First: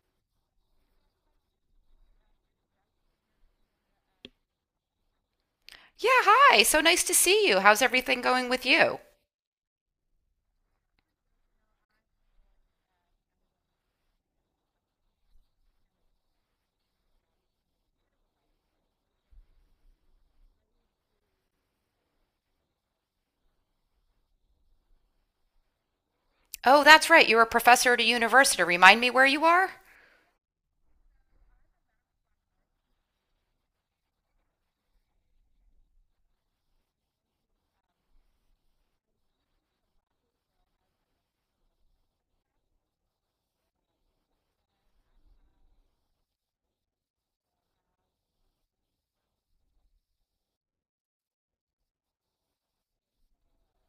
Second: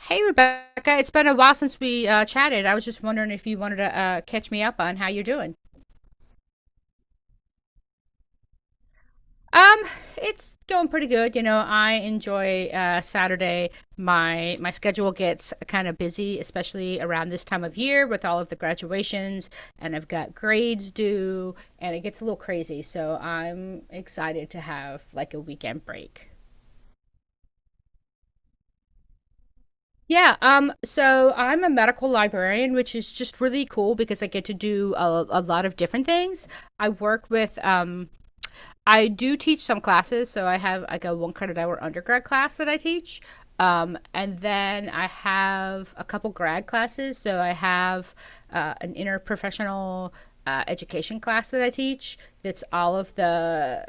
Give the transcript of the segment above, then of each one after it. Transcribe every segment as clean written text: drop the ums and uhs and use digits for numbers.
Hey, Rebecca. It's been a while since we chatted. I was just wondering if you wanted to catch me up on how you're doing. Yeah, hi. So nice to see you. How's everything going with you? Um, it's going pretty good. You know, I enjoy Saturday. My schedule gets kind of busy, especially around this time of year with all of the graduations, and I've got grades due, and it gets a little crazy. So I'm excited to have like a weekend break. Oh, that's right. You're a professor at a university. Remind me where you are? Yeah, so I'm a medical librarian, which is just really cool because I get to do a lot of different things. I work with, I do teach some classes, so I have like a one credit hour undergrad class that I teach. And then I have a couple grad classes, so I have an interprofessional education class that I teach that's all of the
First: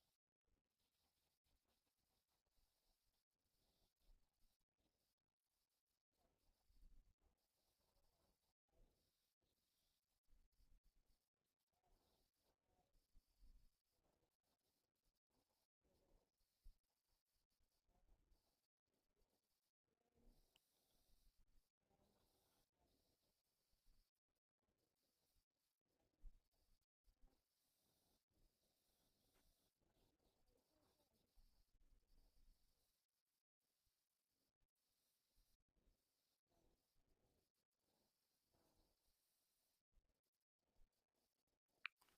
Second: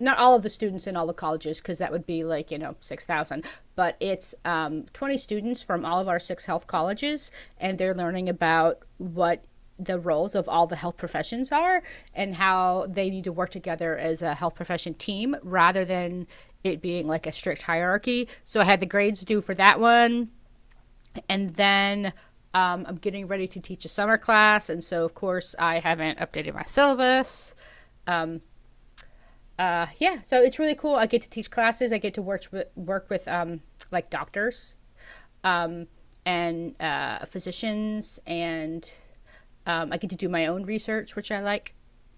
not all of the students in all the colleges because that would be like, you know, 6,000, but it's 20 students from all of our six health colleges, and they're learning about what the roles of all the health professions are and how they need to work together as a health profession team rather than it being like a strict hierarchy. So I had the grades due for that one, and then I'm getting ready to teach a summer class, and so of course I haven't updated my syllabus. Um, yeah, so it's really cool. I get to teach classes. I get to work with, like doctors, um, and physicians, and I get to do my own research, which I like.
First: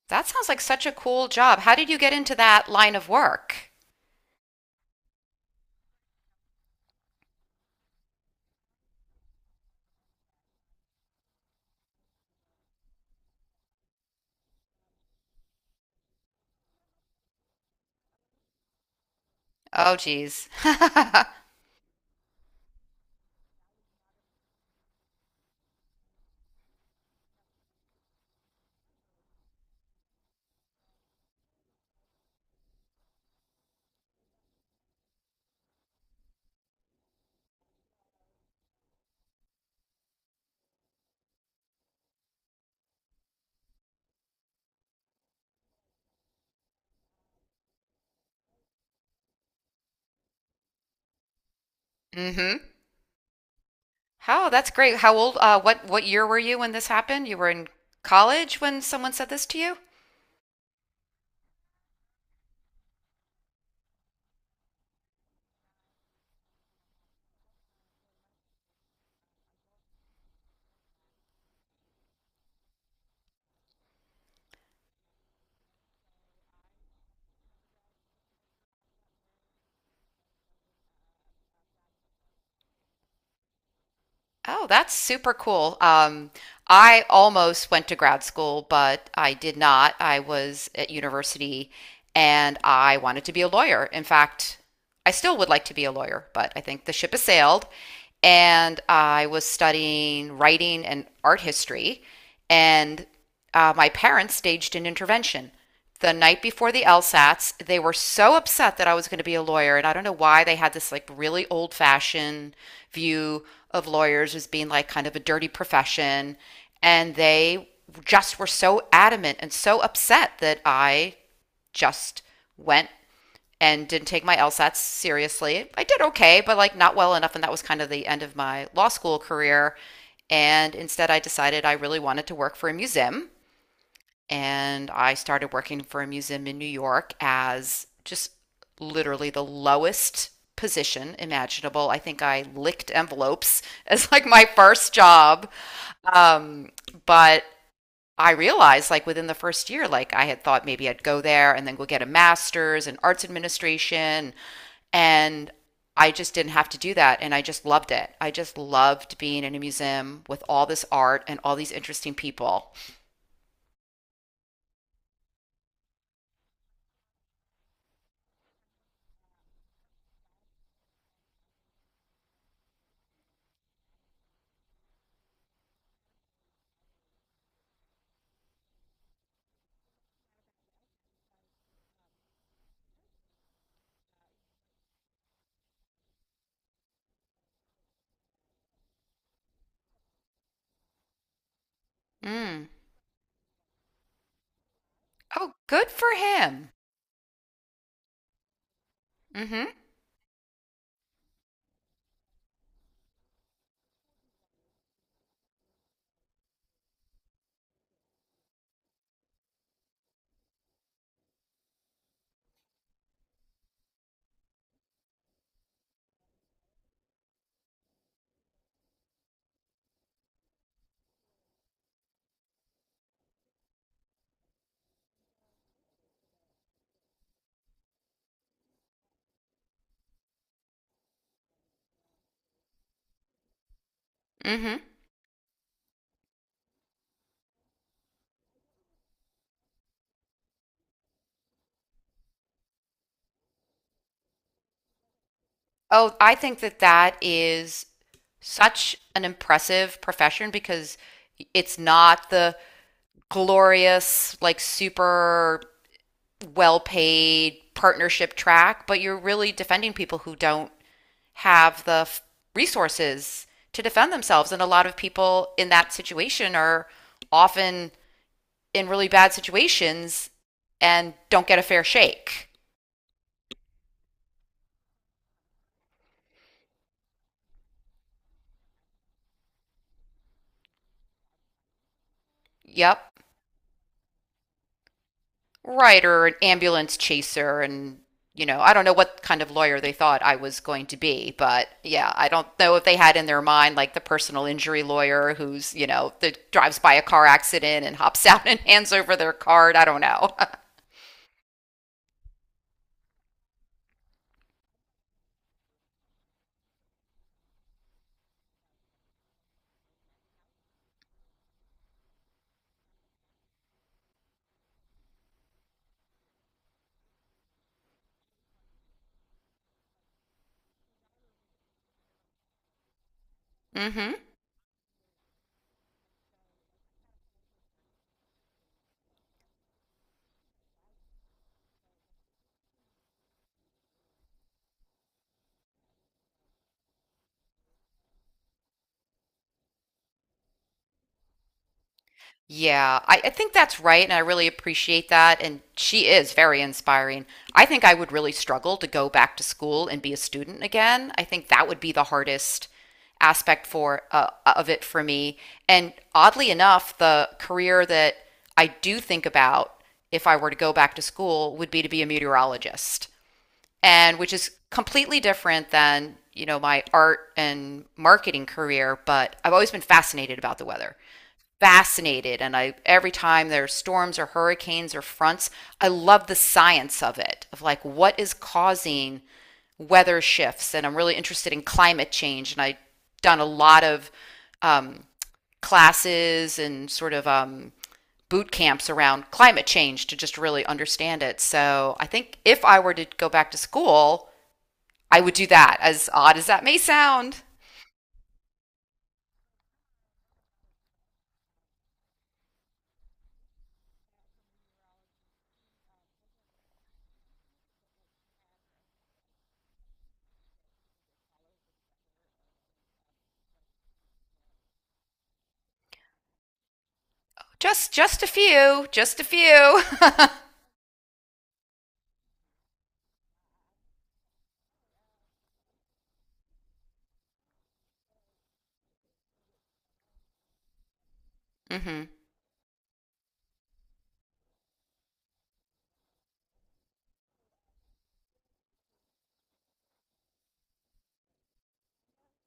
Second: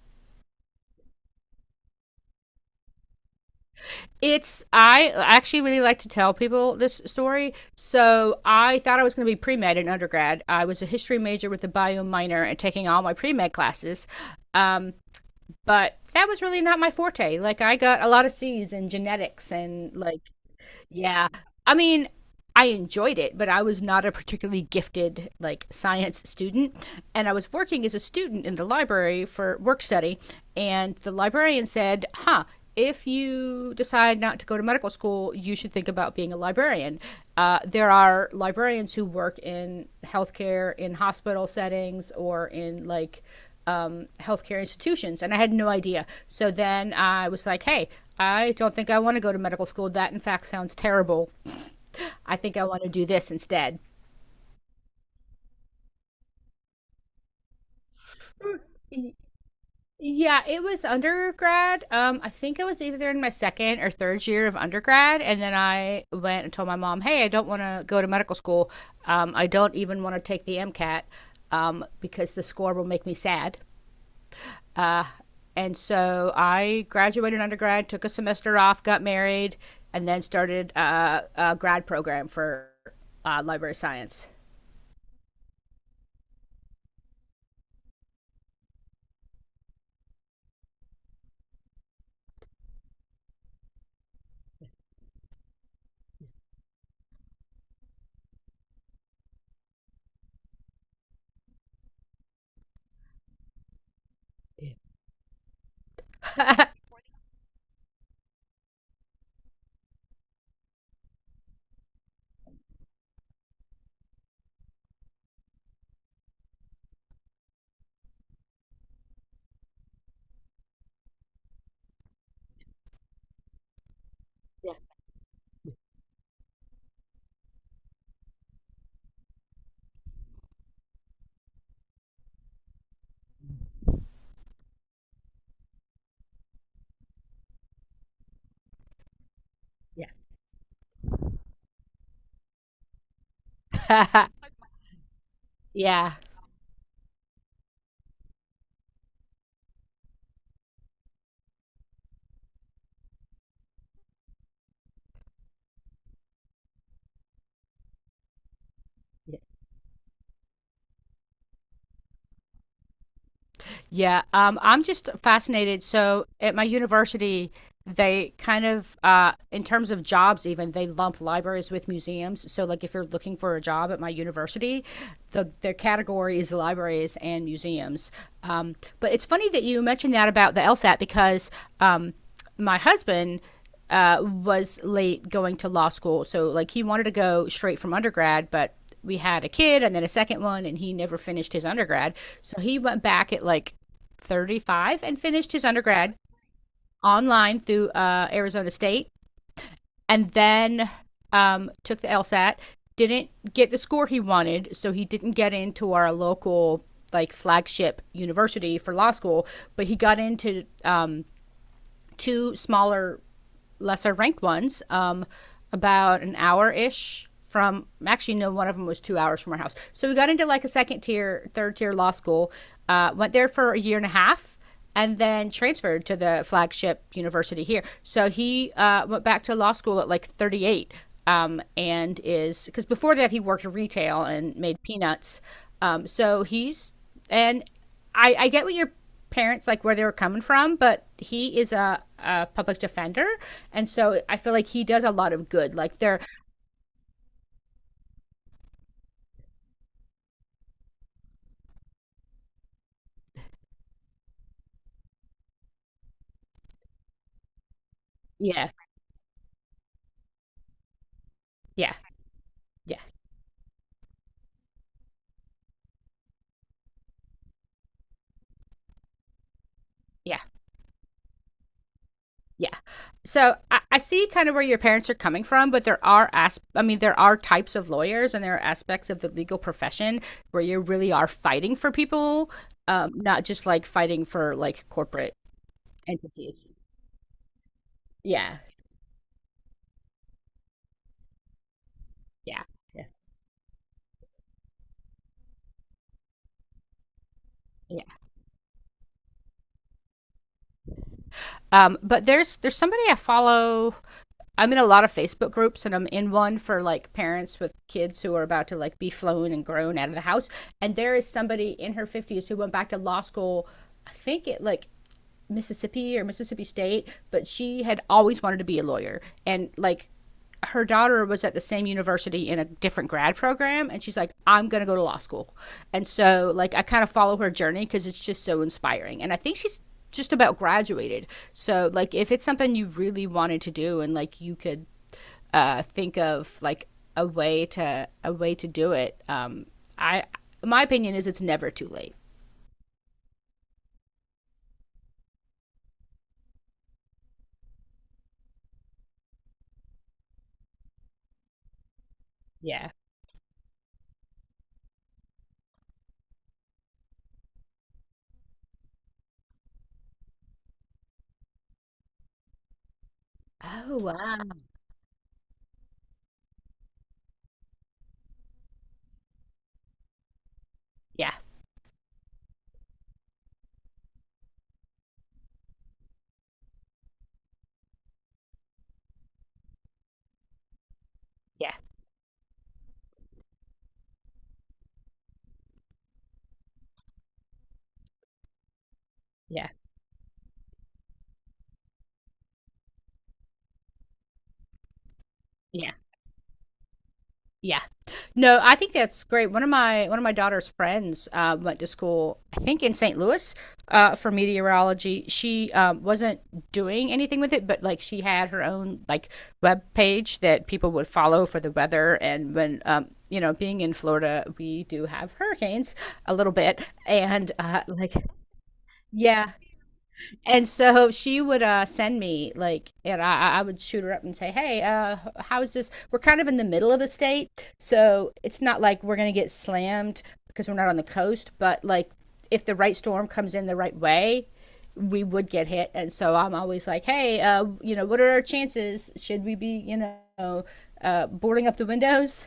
That sounds like such a cool job. How did you get into that line of work? It's, I actually really like to tell people this story. So I thought I was going to be pre med in undergrad. I was a history major with a bio minor and taking all my pre med classes. Um, but that was really not my forte. Like, I got a lot of C's in genetics and Oh, like, geez. yeah. I mean, I enjoyed it, but I was not a particularly gifted like science student, and I was working as a student in the library for work study, and the librarian said, "Huh, if you decide not to go to medical school, you should think about being a librarian. There are librarians who work in healthcare, in hospital settings, or in like healthcare institutions," and I had no idea. So then I was like, hey, I don't think I want to go to medical school. That, in fact, sounds terrible. I think I Mm-hmm. want to do this instead. Oh, that's great. How old, what year were you when this happened? You were in college when someone said this to you? Yeah, it was undergrad. I think I was either in my second or third year of undergrad, and then I went and told my mom, "Hey, I don't want to go to medical school. I don't even want to take the MCAT because the score will make me sad." Uh, and so I graduated undergrad, took a semester off, got married, and then started a grad program for library science. Oh, that's super cool. I almost went to grad school, but I did not. I was at university and I wanted to be a lawyer. In fact, I still would like to be a lawyer, but I think the ship has sailed. And I was studying writing and art history, and my parents staged an intervention the night before the LSATs. They were so upset that I was going to be a lawyer. And I don't know why they had this like really old fashioned view of lawyers as being like kind of a dirty profession. And they just were so adamant and so upset that I just went and didn't take my LSATs seriously. I did okay, but like not well enough. And that was kind of the end of my law school career. And instead, I decided I really wanted to work for a museum and I started working for a museum in New York as just literally the Yeah. lowest position imaginable. I think I licked envelopes as like Yeah. my first job. Yeah. Um, but I realized like within the first year, like I had thought maybe I'd go there and then go get a master's in arts administration. And I just didn't have to do that. And I just loved it. I just loved being in a museum with all this art and all these interesting people. Yeah, I'm just fascinated. So at my university, they kind of, in terms of jobs, even they lump libraries with museums. So like, if you're looking for a job at my university, their category is libraries and museums. But it's funny that you mentioned that about the LSAT because um, my husband. Was late going to law school. So, like, he wanted to go straight from undergrad, but we had a kid and then a second one and he never finished his undergrad, so Mm. he went back at like 35 and finished Oh, his good for undergrad him. online through Arizona State, Mm. Mhm. and then took the LSAT. Didn't get the score he wanted, so he didn't get into our local like flagship university for law school, but he got into two smaller lesser ranked ones, about an hour ish from, actually no, one of them was 2 hours from our house. So we got into like a second tier, third tier law school, went there for a year and a half and then transferred to the flagship university here. So he went back to law school at like 38, and is, because before that he worked in retail Mm. and Mhm. made peanuts. So he's, and I get what you're parents like where they were coming from, but he is a public defender, and so I feel like he does a lot of good. Like, Oh, they're, I think that that is such an impressive profession because it's not the glorious, like super well-paid partnership yeah, track, but you're really defending people who don't have yeah, yeah, resources to defend themselves. And a lot of people in that situation are often in really bad situations yeah, and don't get a fair shake. yeah. So I see kind of where your parents are coming from, but there are, as I mean, there are types of lawyers and there are aspects of the legal profession where you really are fighting for people, Yep. Not just like fighting for like corporate Right, or an entities. ambulance chaser, and you Yeah, know, I don't know what kind of lawyer they thought I was going to be, but yeah, I don't yeah. know if they Yeah. had in their mind like the personal injury lawyer who's, you know, that drives by a car accident and Yeah. hops out and hands over their card. I don't know. But there's somebody I follow, I'm in a lot of Facebook groups and I'm in one for like parents with kids who are about to like be flown and grown out of the house. And there is somebody in her 50s who went back to law school, I think it like Mississippi or Mississippi State, but she had always wanted to be a lawyer. And like, her daughter was at the same university in a different grad program and Mm-hmm. she's like, I'm going to go to law school. And so like, I kind of follow her journey because it's just so inspiring and I think she's just about graduated. So like, if it's something you really wanted to do and like you could think of like a way to do it. I, my opinion is it's never too late. Yeah, I think that's right, and I really appreciate that. And she is very inspiring. I think I would really struggle to go back to school and be a student again. I think that would be the hardest Yeah. aspect for of it for me. And oddly enough, the career that I do think about if I were to go back to school would be to be a meteorologist Oh and which wow. is completely different than you know my art and marketing career, but I've always been fascinated about the weather. Yeah. Fascinated. And I every time there's storms or hurricanes or fronts, I love the science of it of like what is causing weather shifts, and I'm really interested in Yeah. climate change, and I've done a lot of um, classes and sort of boot camps around climate Yeah. change to just really understand it. So I think if I were to go back to school, I would do that, Yeah. as odd as that may sound. Yeah. No, I think that's great. One of my daughter's friends went to school, I think in St. Louis, for meteorology. She wasn't doing anything with it, but like she had her own like web page that people would follow for the weather. And when, you know, being in Florida, we do have hurricanes a little bit, and Just, like, just a few, just a yeah, few. and so she would send me like, and I would shoot her up and say, "Hey, how is this? We're kind of in the middle of the state, so it's not like we're gonna get slammed because we're not on the coast. But Hmm. like, if the right storm comes in the right way, we would get hit." And so I'm always like, "Hey, you know, what are our chances? Should we be, you know, boarding up the windows?"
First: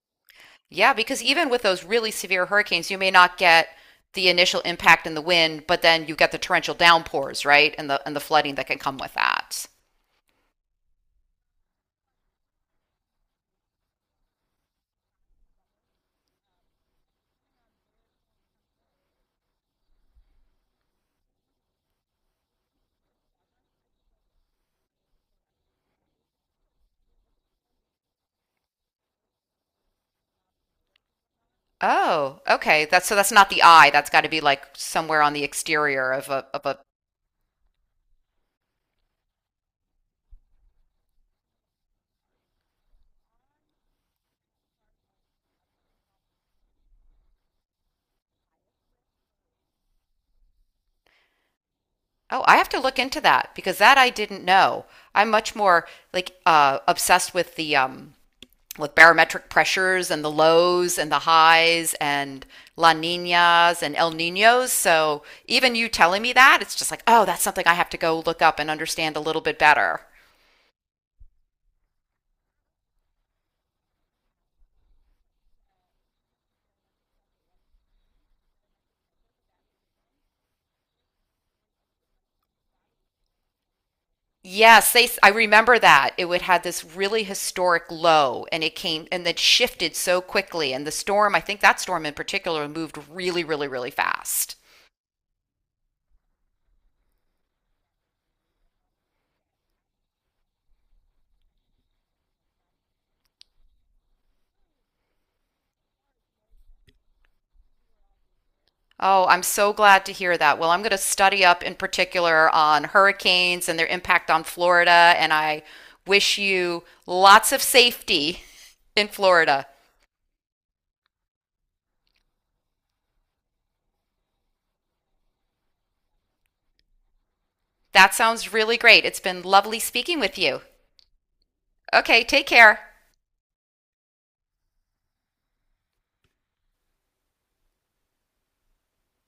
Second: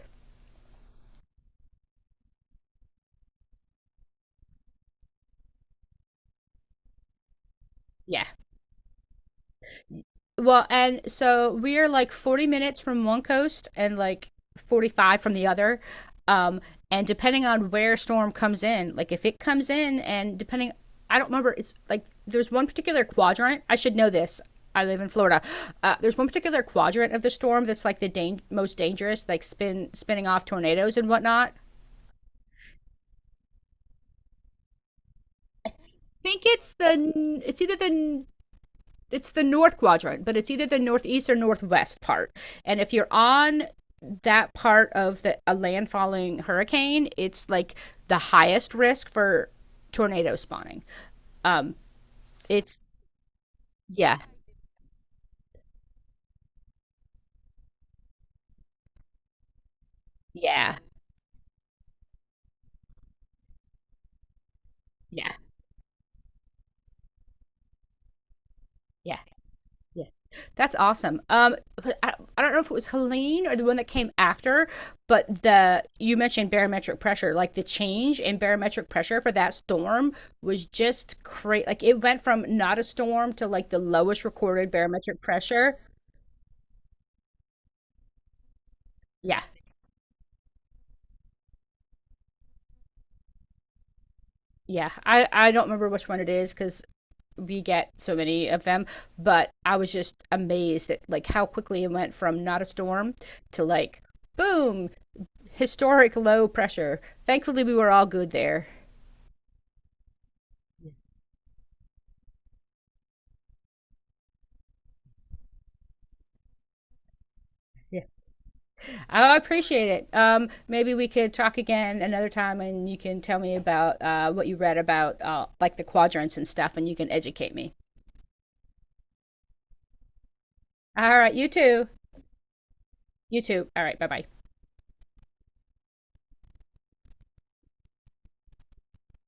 Yeah, because even with those really severe hurricanes, you may not get the initial impact in the wind, but then you get the torrential downpours, right? And the Yeah. flooding that can come with that. Well, and so we're like 40 minutes from one coast and like 45 from the other. Um, and depending on where storm comes in, like if it comes in and depending, I don't remember, it's like there's one particular quadrant. I should know this. I live in Florida. There's one particular quadrant of the storm that's like the most dangerous, like spinning off tornadoes and whatnot. Oh, okay. That's, so that's not the eye. That's got to be like somewhere on the exterior of I think a of it's a the, it's the north quadrant, but it's either the northeast or northwest part. And if you're on that part of the a landfalling hurricane, it's like the highest risk for tornado spawning. Um, Oh, I have to it's look into that because that I yeah, didn't know. I'm much more like obsessed with the with barometric pressures and the yeah, lows and the highs and La Ninas and El Ninos. So yeah, even you telling me that, it's just like, oh, that's something I have to go look up and understand yeah. a little bit better. Yeah, that's awesome. But I don't know if it was Helene or the one that came after, but the you mentioned barometric pressure, like the change in barometric pressure for that storm was just crazy. Like it went from not a storm to like the lowest recorded Yes, they, barometric I remember pressure. that. It would had this really historic low and it came and it Yeah, shifted so quickly, and the storm, I think that storm in particular moved really really really fast. yeah. I don't remember which one it is because we get so many of them, but I was just amazed at like how quickly it went from not a storm to like boom, historic low pressure. Thankfully, we were all good there. Oh, I'm so glad to hear that. Well, I'm going to study up in particular on hurricanes and their impact on Florida, and I wish you lots of safety in I Florida. appreciate it. Maybe we could talk again another time, and you can tell me about what you read about, like the quadrants and stuff, and you can educate me. That sounds really great. It's been lovely speaking with you. All right, you too. Okay, take care. You too. All right, bye bye.